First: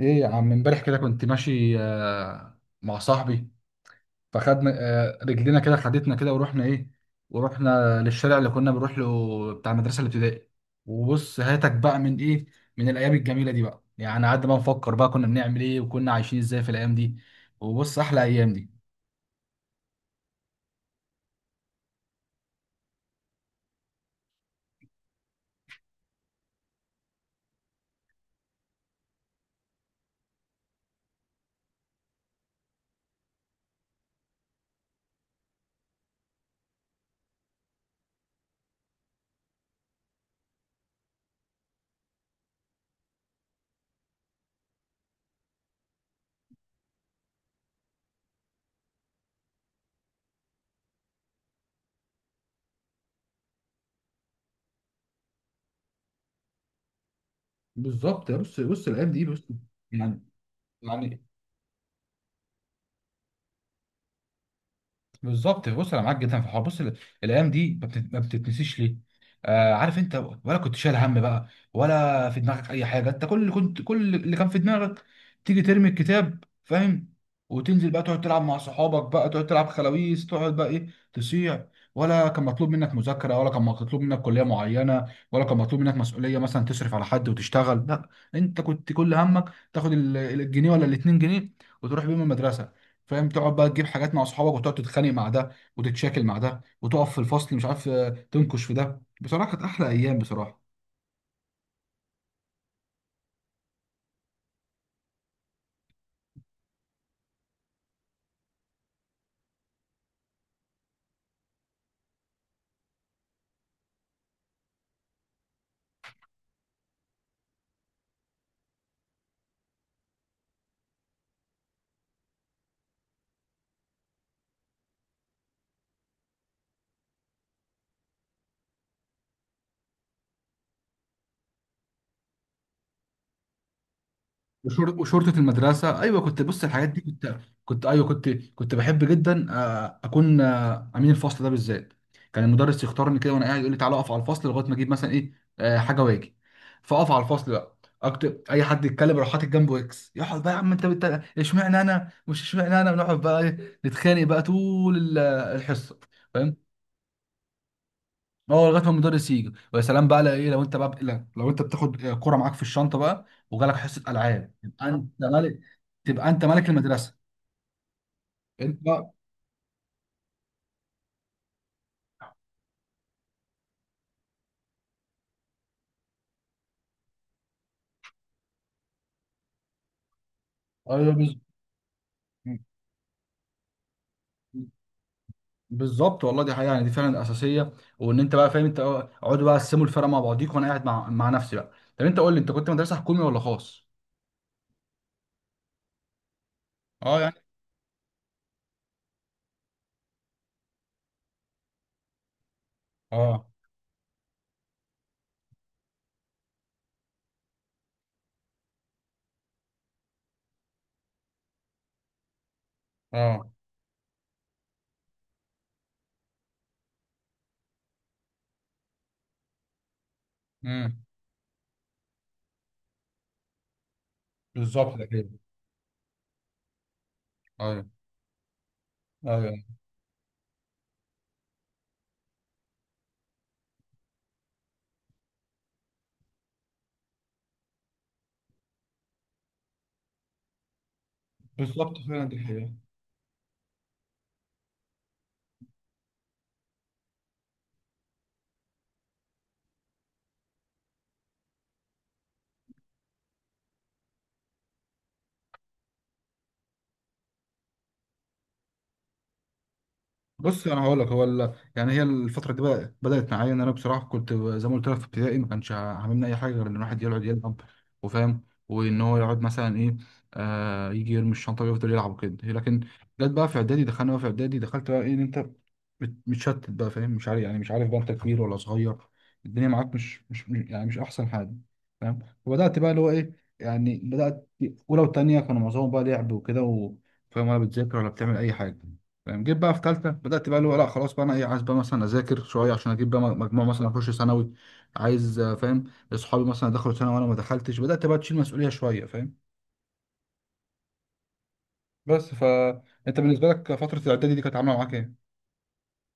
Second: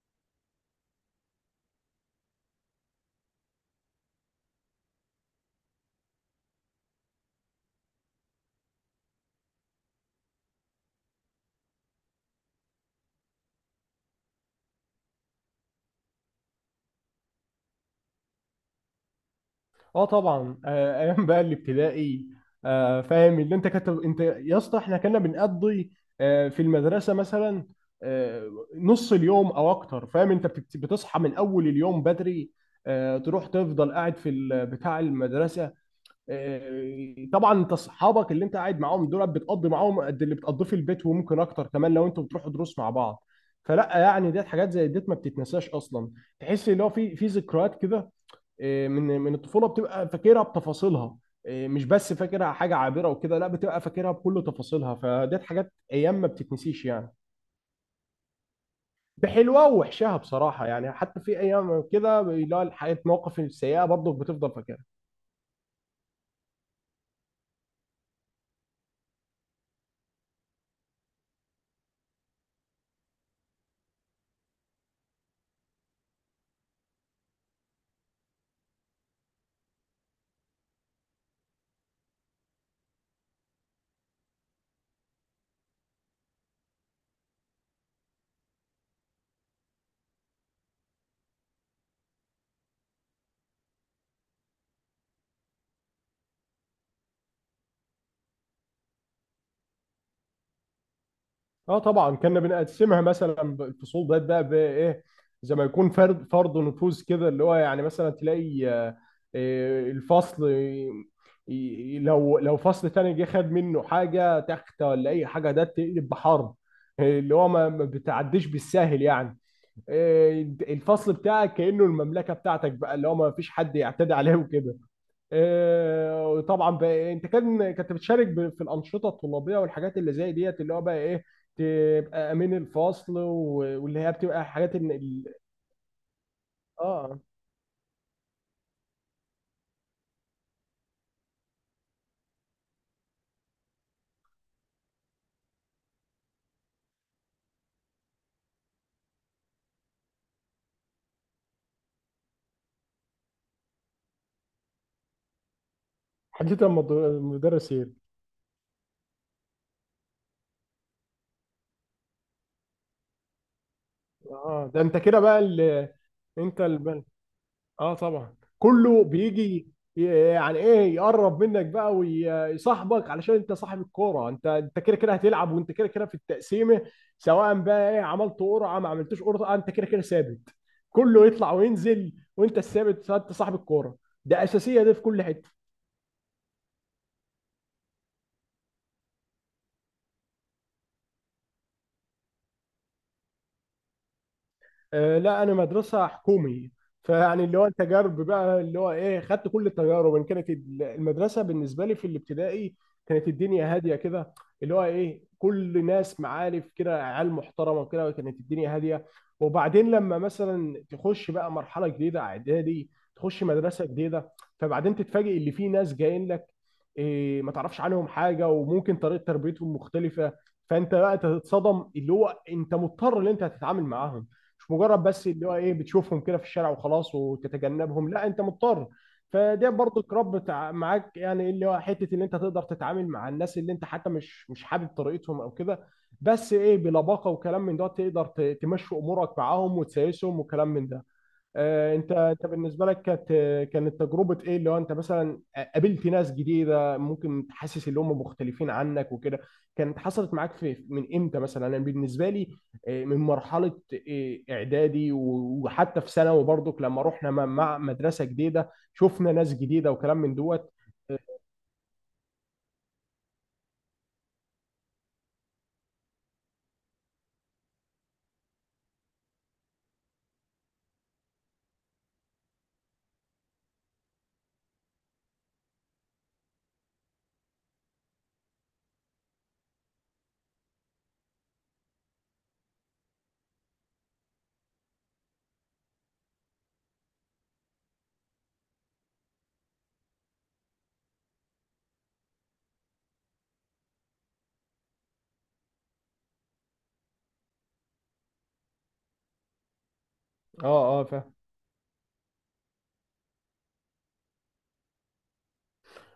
ايه يا عم، امبارح كده كنت ماشي مع صاحبي. فخدنا رجلينا كده، خدتنا كده ورحنا للشارع اللي كنا بنروح له بتاع المدرسه الابتدائي. وبص هاتك بقى من الايام الجميله دي، بقى يعني قعدنا بقى نفكر بقى كنا بنعمل ايه وكنا عايشين ازاي في الايام دي. وبص، احلى ايام دي. اه طبعا، ايام بقى الابتدائي. فاهم اللي انت يا اسطى، احنا كنا بنقضي في المدرسه مثلا آه، نص اليوم او اكتر. فاهم، انت بتصحى من اول اليوم بدري، تروح تفضل قاعد في بتاع المدرسه. طبعا، انت اصحابك اللي انت قاعد معاهم دول بتقضي معاهم قد اللي بتقضيه في البيت، وممكن اكتر كمان لو انتوا بتروحوا دروس مع بعض. فلا يعني ديت حاجات زي ديت ما بتتنساش اصلا، تحس اللي هو في ذكريات كده. من الطفوله بتبقى فاكرها بتفاصيلها. مش بس فاكرها حاجه عابره وكده، لا، بتبقى فاكرها بكل تفاصيلها. فديت حاجات ايام ما بتتنسيش يعني، بالظبط يا، بص الايام دي، بص. بحلوها ووحشها يعني بصراحه. يعني حتى يعني في ايام كده اللي هو الحاجات المواقف السيئه برضه بتفضل فاكرها. بالظبط، بص، انا معاك جدا في الحوار. بص، الايام دي ما بتتنسيش ليه؟ آه، عارف انت؟ ولا كنت شايل هم بقى؟ ولا في دماغك اي حاجه؟ انت كل اللي كان في دماغك تيجي ترمي الكتاب، فاهم، وتنزل بقى تقعد تلعب مع صحابك، بقى تقعد تلعب خلاويص، تقعد بقى تصيع. ولا كان مطلوب منك مذاكره، ولا كان مطلوب منك كليه معينه، ولا كان مطلوب منك مسؤوليه مثلا تصرف على حد وتشتغل. لا، انت كنت كل همك تاخد الجنيه ولا الاتنين جنيه وتروح بيهم المدرسه، فاهم، تقعد بقى تجيب حاجات مع اصحابك وتقعد تتخانق مع ده وتتشاكل مع ده وتقف في الفصل، مش عارف، تنكش في ده. بصراحه كانت احلى ايام، بصراحه. اه طبعا. كنا بنقسمها مثلا الفصول ديت بقى بايه، زي ما يكون فرد فرض نفوذ كده، اللي هو يعني مثلا تلاقي الفصل لو فصل تاني جه خد منه حاجه تخت ولا اي حاجه ده تقلب بحرب. اللي هو ما بتعديش بالساهل يعني. الفصل بتاعك كأنه المملكه بتاعتك بقى، اللي هو ما فيش حد يعتدي عليه وكده. طبعا بقى انت كنت بتشارك في الانشطه الطلابيه والحاجات اللي زي ديت، اللي هو بقى ايه تبقى امين الفصل واللي هي بتبقى حاجات ان وشر- وشرطه المدرسه، ايوه كنت، بص، الحاجات دي اه، كنت، كنت ايوه، كنت بحب جدا اكون امين الفصل ده بالذات. كان المدرس يختارني كده وانا قاعد، يقول لي تعالى اقف على الفصل لغايه ما اجيب مثلا ايه آه، حاجه واجي. فاقف على الفصل بقى، اكتب اي حد يتكلم، اروح حاطط جنبه اكس. يقعد بقى يا عم انت اشمعنى انا مش اشمعنى انا بنقعد بقى، نتخانق بقى طول الحصه، حديث فاهم. المدرسين. هو لغايه ما المدرس يجي، ويا سلام بقى لو ايه، لو انت بقى، لا، لو انت بتاخد كرة معاك في الشنطه بقى وجالك حصه العاب، اه، ده يبقى انت انت كده بقى ملك. اللي تبقى انت انت. ملك المدرسه، اه طبعا، انت كله بقى. بيجي، ي- يعني ايه يقرب منك بقى ويصاحبك علشان انت صاحب الكوره. انت كده كده هتلعب، وانت كده كده في التقسيمه. سواء بقى ايه عملت قرعه ما عملتوش قرعه، انت كده كده ثابت. ايوه كله يطلع وينزل وانت الثابت، انت صاحب الكوره. ده اساسيه دي في كل حته. بالظبط والله، دي حقيقه يعني، دي فعلا الاساسيه. وان انت بقى، فاهم، انت اقعدوا بقى قسموا الفرق مع بعضيك، وانا قاعد مع نفسي بقى. طب انت قول لي، انت كنت مدرسه حكومي ولا خاص؟ لا، انا مدرسه حكومي. اه، يعني. فيعني اللي هو التجارب بقى اللي هو ايه خدت كل التجارب، ان كانت المدرسه بالنسبه لي في الابتدائي، كانت اه، الدنيا هاديه كده، اللي هو ايه كل ناس معارف كده، عيال محترمه كده. كانت الدنيا هاديه. وبعدين لما مثلا تخش بقى مرحله جديده اعدادي، تخش اه. مدرسه جديده، فبعدين تتفاجئ اللي في ناس جايين لك إيه، ما تعرفش عنهم حاجه، وممكن طريقه تربيتهم مختلفه. فانت امم بقى تتصدم، اللي هو انت مضطر ان انت هتتعامل معاهم، مش بالظبط مجرد ده بس كده. اللي هو ايه بتشوفهم كده في الشارع وخلاص ايوه، وتتجنبهم، لا انت مضطر. ايوه، فده برضو الرب معاك يعني، اللي هو حته ان انت تقدر تتعامل مع الناس اللي انت حتى مش حابب طريقتهم او كده. بس ايه بلباقه وكلام من ده تقدر تمشي امورك معاهم وتسايسهم وكلام من ده. بالظبط انت فعلا، دي انت حقيقه. بالنسبه لك كانت تجربه ايه، اللي هو انت مثلا قابلت ناس جديده ممكن تحسس اللي هم مختلفين عنك وكده؟ كانت حصلت معاك في من امتى؟ مثلا انا بالنسبه لي من مرحله اعدادي وحتى في ثانوي برضك، لما رحنا مع مدرسه جديده شفنا ناس جديده وكلام من بص دوت. انا هقول لك، يعني هي الفتره دي بقى بدات معايا ان انا بصراحه كنت زي ما قلت لك، في ابتدائي ما كانش عاملنا اي حاجه غير ان الواحد يقعد يلعب، وفاهم، وان هو يقعد مثلا ايه آه يجي يرمي الشنطه ويفضل يلعب وكده. لكن جت بقى في اعدادي، دخلت بقى ان انت متشتت بقى، فاهم، مش عارف بقى انت كبير ولا صغير. الدنيا معاك يعني مش احسن حاجه، فاهم. وبدات بقى اللي هو ايه يعني بدات اولى وثانيه كانوا معظمهم بقى لعب وكده فاهم، ولا بتذاكر ولا بتعمل اي حاجه، فاهم. جيت بقى في ثالثه، بدات بقى اللي هو لا خلاص بقى انا عايز بقى مثلا اذاكر شويه عشان اجيب بقى مجموع مثلا اخش ثانوي. عايز، فاهم. اصحابي مثلا دخلوا ثانوي وانا ما دخلتش، بدات بقى تشيل مسؤوليه شويه، فاهم. اه اه، فاهم. بس فانت بالنسبه لك فتره الاعدادي دي كانت عامله معاك ايه؟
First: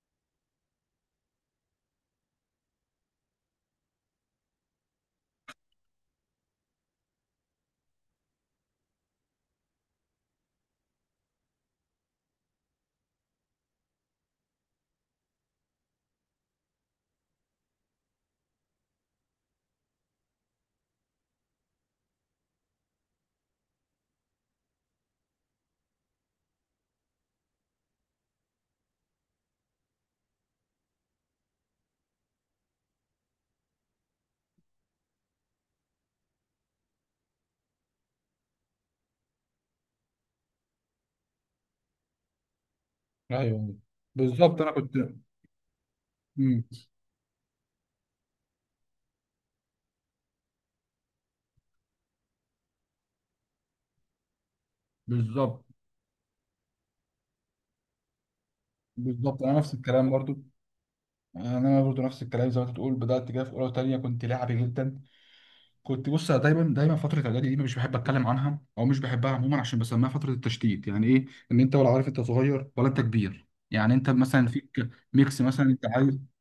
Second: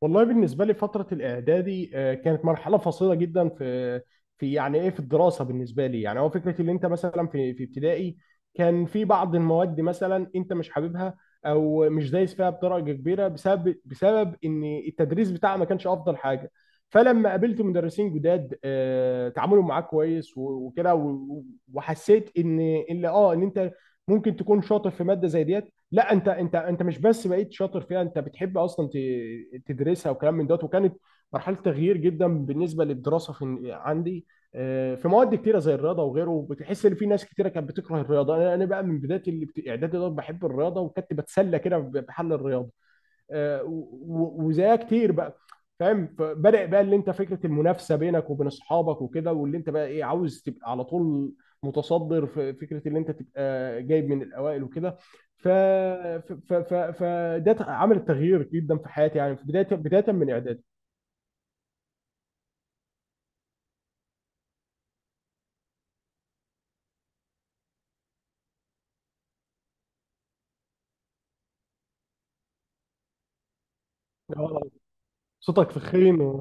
والله بالنسبة لي فترة الإعدادي كانت مرحلة فاصلة جدا في يعني إيه، في الدراسة بالنسبة لي. يعني هو فكرة اللي أنت مثلا في ابتدائي كان في بعض المواد مثلا أنت مش حاببها، أو مش دايس فيها بدرجة كبيرة بسبب إن التدريس بتاعها ما كانش أفضل حاجة. فلما قابلت مدرسين جداد تعاملهم معاك كويس وكده وحسيت إن اللي أه إن أنت ممكن تكون شاطر في مادة زي ديت. لا، انت مش بس بقيت شاطر فيها، انت بتحب اصلا تدرسها وكلام من دوت. وكانت مرحله تغيير جدا بالنسبه للدراسه في عندي. في مواد كتيره زي الرياضه وغيره، بتحس ان في ناس كتيره كانت بتكره الرياضه. انا بقى من بدايه اعدادي دوت بحب الرياضه، وكنت بتسلى كده بحل الرياضه ايوه، بالظبط. انا وزيها كنت. كتير بقى. فاهم، مم. فبدأ بقى اللي انت فكره المنافسه بينك وبين اصحابك وكده، واللي انت بقى ايه عاوز تبقى على طول متصدر، في فكره اللي انت تبقى جايب من الاوائل وكده. بالظبط، عمل تغيير جدا في حياتي يعني، بالظبط. في انا بدايه نفس الكلام بدايه من برضو، اعدادي. انا برضو نفس الكلام زي ما انت بتقول. بدات كده في اولى وثانيه، كنت لاعبي جدا. كنت، بص، دايما دايما فتره اعدادي دي مش بحب اتكلم عنها، او مش بحبها عموما، عشان بسميها فتره التشتيت. يعني ايه؟ ان انت ولا عارف انت صغير ولا انت كبير. يعني انت مثلا آه، فيك ميكس، مثلا صوتك انت عايز، فخين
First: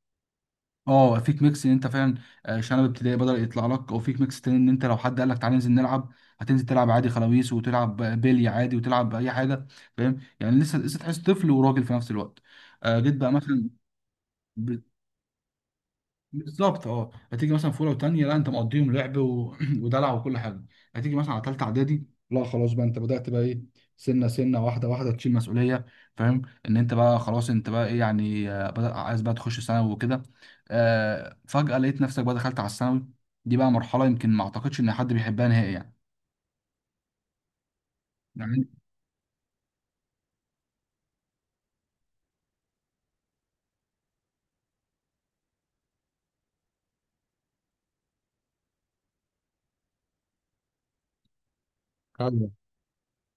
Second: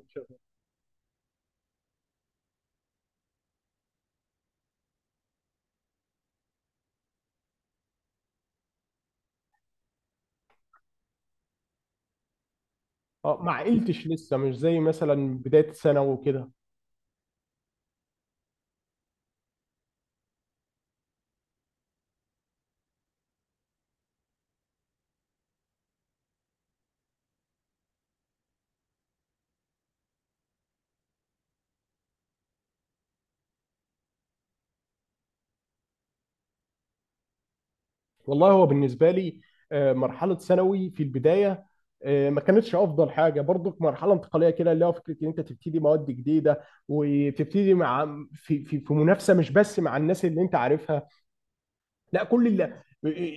اه فيك ميكس ان انت فعلا شنب ابتدائي بدأ يطلع لك، او فيك ميكس تاني ان انت لو حد قال لك تعالى ننزل نلعب، هتنزل تلعب عادي خلاويص، وتلعب بيلي عادي، وتلعب اي حاجه، فاهم. يعني لسه لسه تحس طفل وراجل في نفس الوقت. جيت بقى ما مثلا. عقلتش لسه، مش زي مثلا بدايه ثانوي وكده. بالظبط. اه هتيجي مثلا في اولى وثانيه، لا، انت مقضيهم لعب ودلع وكل حاجه. هتيجي مثلا على ثالثه اعدادي، لا خلاص بقى انت بدات بقى سنه سنه، واحده واحده تشيل مسؤوليه، فاهم. ان انت بقى خلاص، انت بقى يعني بدأ عايز بقى تخش ثانوي وكده. فجاه لقيت نفسك بقى دخلت على الثانوي. دي بقى مرحله يمكن ما اعتقدش ان حد بيحبها نهائي يعني. والله هو يعني بالنسبة لي مرحلة ثانوي في البداية ما كانتش أفضل حاجة برضك. مرحلة انتقالية كده، اللي هو فكرة إن أنت تبتدي مواد جديدة وتبتدي مع، في في منافسة، مش بس مع الناس اللي أنت عارفها، لا كل ايوه، اللي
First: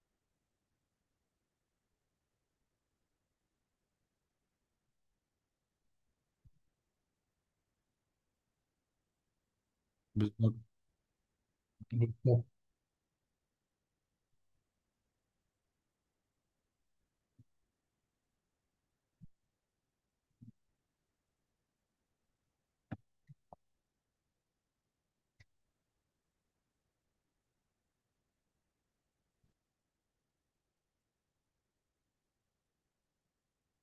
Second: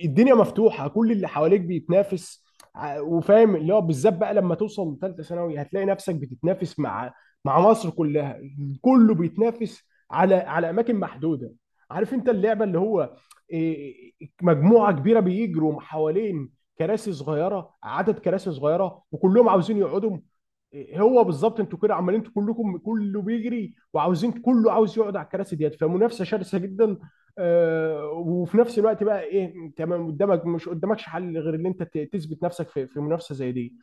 الدنيا مفتوحه، كل اللي حواليك بيتنافس. وفاهم اللي هو بالذات بقى لما توصل لثالثه ثانوي هتلاقي نفسك بتتنافس مع مصر كلها. كله بيتنافس على بالظبط. اماكن محدوده. عارف انت بالظبط، اللعبه اللي هو إيه، مجموعه كبيره بيجروا حوالين كراسي صغيره، عدد كراسي صغيره وكلهم عاوزين يقعدوا. هو بالظبط، انتوا كده عمالين، انتوا كلكم كله بيجري وعاوزين، كله عاوز يقعد على الكراسي ديت، فمنافسه شرسه جدا. وفي نفس الوقت بقى ايه تمام، قدامك مش قدامكش حل غير ان انت تثبت نفسك في منافسه زي دي.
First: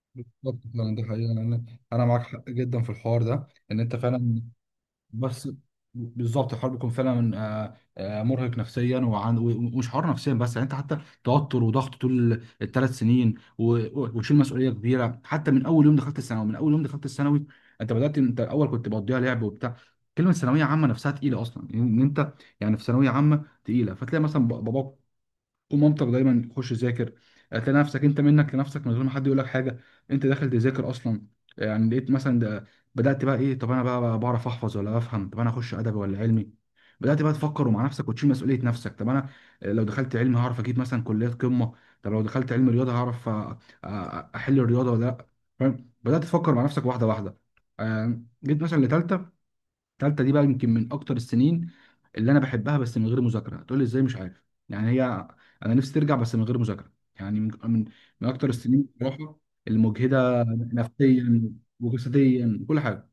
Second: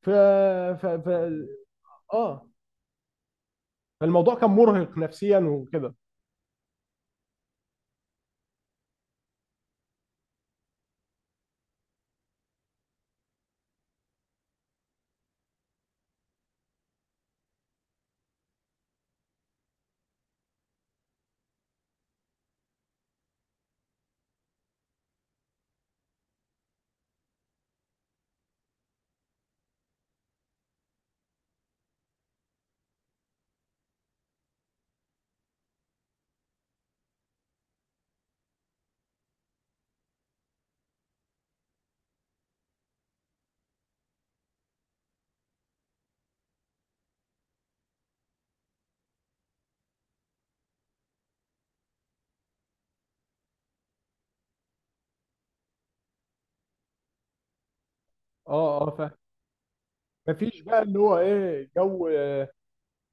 ف بالظبط ف, فعلا دي ف... حقيقة. أنا معاك اه، حق جدا في الحوار ده، إن أنت فالموضوع فعلا. كان مرهق نفسيا بس وكده. بالظبط الحوار بيكون فعلا مرهق نفسيا، ومش حوار نفسيا بس يعني. انت حتى توتر وضغط طول الثلاث سنين وشيل مسؤوليه كبيره حتى من اول يوم دخلت الثانوي. انت بدات، انت الاول كنت بقضيها لعب وبتاع. كلمه ثانويه عامه نفسها تقيله اصلا، ان انت يعني في ثانويه عامه تقيله. فتلاقي مثلا باباك قوم، مامتك دايما خش ذاكر. هتلاقي نفسك انت منك لنفسك من غير ما حد يقول لك حاجه، انت داخل تذاكر اصلا. يعني لقيت مثلا ده، بدات بقى طب انا بقى بعرف احفظ ولا بفهم؟ طب انا اخش ادبي ولا علمي؟ بدات بقى تفكر مع نفسك وتشيل مسؤوليه نفسك. طب انا لو دخلت علمي، هعرف اجيب مثلا كليات قمه. طب لو دخلت علم رياضه، هعرف احل الرياضه ولا لا، فاهم. بدات تفكر مع نفسك واحده واحده. جيت مثلا لتالتة. التالتة دي بقى يمكن من اكتر السنين اللي انا بحبها، بس من غير مذاكرة. تقول لي ازاي؟ مش عارف يعني. هي، انا نفسي ترجع، بس من غير مذاكرة يعني، من اكتر اه السنين اه، بصراحة المجهدة مفيش بقى اللي هو نفسيا ايه جو. وجسديا، كل حاجة.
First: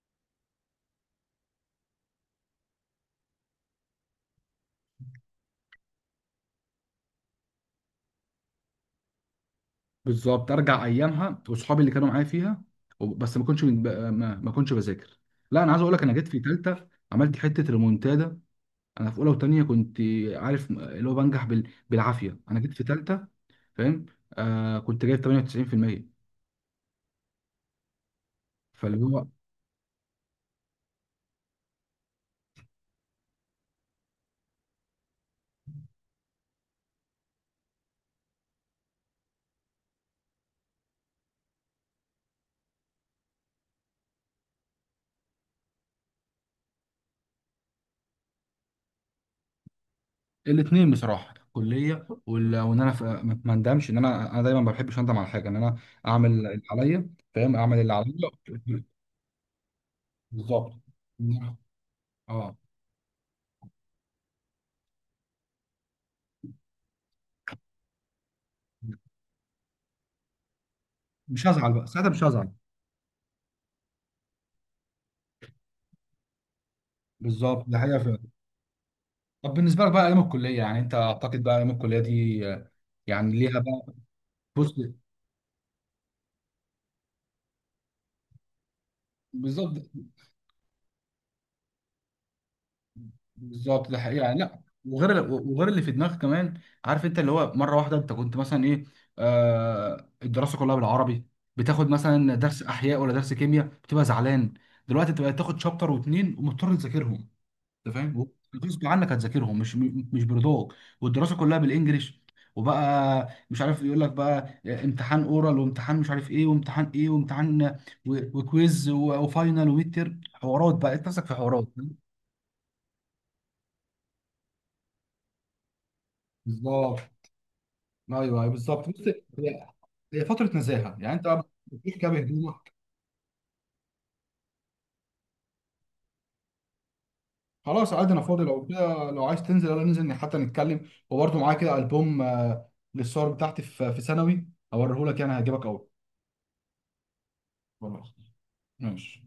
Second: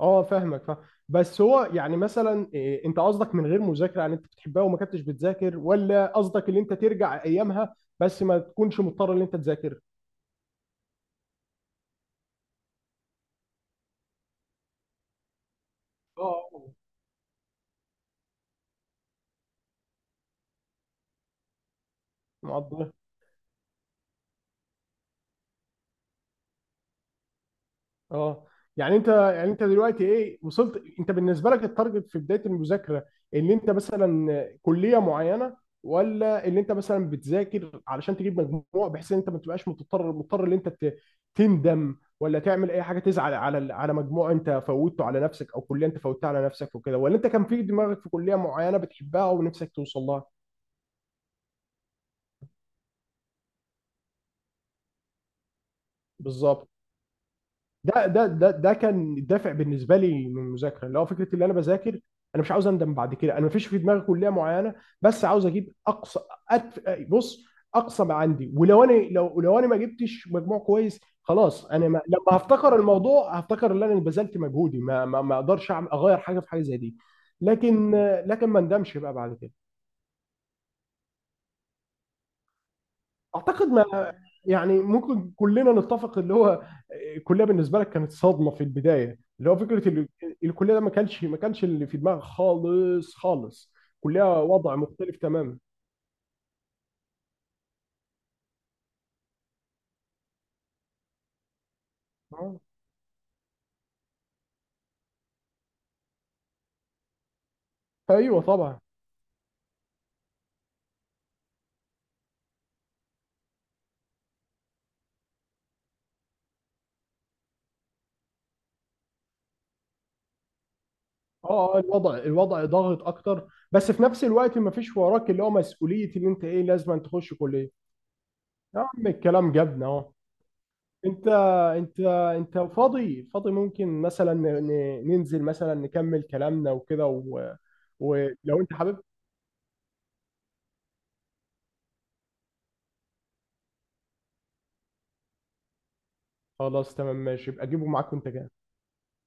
اه، فاهمك، فاهم. بس هو يعني مثلا إيه، انت قصدك من غير مذاكره يعني انت بتحبها وما كنتش بتذاكر، ولا قصدك ان انت ترجع ايامها بس ما تكونش مضطر ان انت تذاكر؟ بالظبط، ارجع ايامها، واصحابي اللي كانوا معايا فيها. وب- بس ما كنتش بذاكر. لا، انا عايز اقول لك، انا جيت في اه آه، تالتة، عملت حتة ريمونتادا. انا في اولى وتانية كنت، عارف، اللي هو بنجح بالعافية. انا جيت في مقضيها. تالتة، فاهم، كنت جايب 98%. اه، يعني فاللي انت، هو يعني انت دلوقتي ايه وصلت؟ انت بالنسبه لك التارجت في بدايه المذاكره ان انت مثلا كليه معينه، ولا ان انت مثلا بتذاكر علشان تجيب مجموع بحيث ان انت ما تبقاش مضطر ان انت تندم ولا تعمل اي حاجه، تزعل على على مجموع انت فوتته على نفسك او كليه انت فوتتها على نفسك وكده، ولا انت كان في دماغك في كليه معينه بتحبها ونفسك توصل لها؟ الاثنين بصراحه، الكليه، وان انا ما اندمش. ان انا دايما ما بحبش اندم على حاجه، ان انا اعمل اللي بالظبط، عليا، فاهم، اعمل اللي ده ده عليا. ده ده كان الدافع بالنسبه لي من بالظبط. المذاكره، اللي هو فكره اللي انا بذاكر. انا مش اه، عاوز اندم بعد كده. انا مفيش في دماغي كليه معينه، بس عاوز اجيب اقصى. أتف... بص، اقصى ما عندي. ولو انا لو انا ما جبتش مجموع كويس، مش خلاص. هزعل بقى انا ما... ساعتها، مش لما هزعل. هفتكر الموضوع هفتكر ان انا بذلت مجهودي، ما ما اقدرش اغير حاجه في حاجه زي دي. بالظبط ده لكن حقيقه فعلا. ما اندمش بقى بعد كده. طب بالنسبه لك بقى ايام الكليه، يعني انت، اعتقد بقى ايام الكليه دي يعني ليها اعتقد بقى. ما، بص، يعني ممكن كلنا نتفق اللي هو الكليه بالنسبه لك كانت صدمه في البدايه، اللي هو بالظبط. فكره الكليه ده ما كانش اللي في دماغك خالص. بالظبط ده حقيقي يعني، كليه، لا. وضع مختلف وغير تماما. وغير اللي في دماغك كمان، عارف انت. اللي هو مره واحده انت كنت مثلا ايه آه الدراسه كلها بالعربي. بتاخد مثلا آه. درس احياء ولا درس كيمياء، بتبقى زعلان. دلوقتي انت بقيت تاخد شابتر واتنين ومضطر تذاكرهم، انت فاهم، ايوه طبعا. غصب عنك هتذاكرهم، مش مش برضاك. والدراسه كلها بالانجلش، وبقى مش عارف يقول لك بقى امتحان اورال، وامتحان مش عارف ايه، وامتحان ايه، وامتحان وكويز، وفاينل، وميد تيرم، حوارات بقى انت نفسك في اه حوارات. الوضع ضاغط اكتر، بس في نفس الوقت ما فيش وراك اللي هو مسؤوليه اللي انت ايه لازم بالظبط. أن تخش كليه. ايوه، أيوة، يا بالظبط، بص. عم الكلام هي جبنا اهو. هي فتره نزاهه يعني، انت انت بتروح انت كده انت بهدومك. فاضي؟ ممكن مثلا ننزل مثلا نكمل كلامنا وكده و... خلاص، عادي، انا فاضي. ولو لو انت حابب. كده، لو عايز تنزل، يلا ننزل حتى نتكلم. وبرده معايا كده البوم للصور بتاعتي في ثانوي، هوريهولك، يعني هيعجبك قوي. خلاص، تمام، ماشي، يبقى جيبه خلاص معاك وانت جاي. ماشي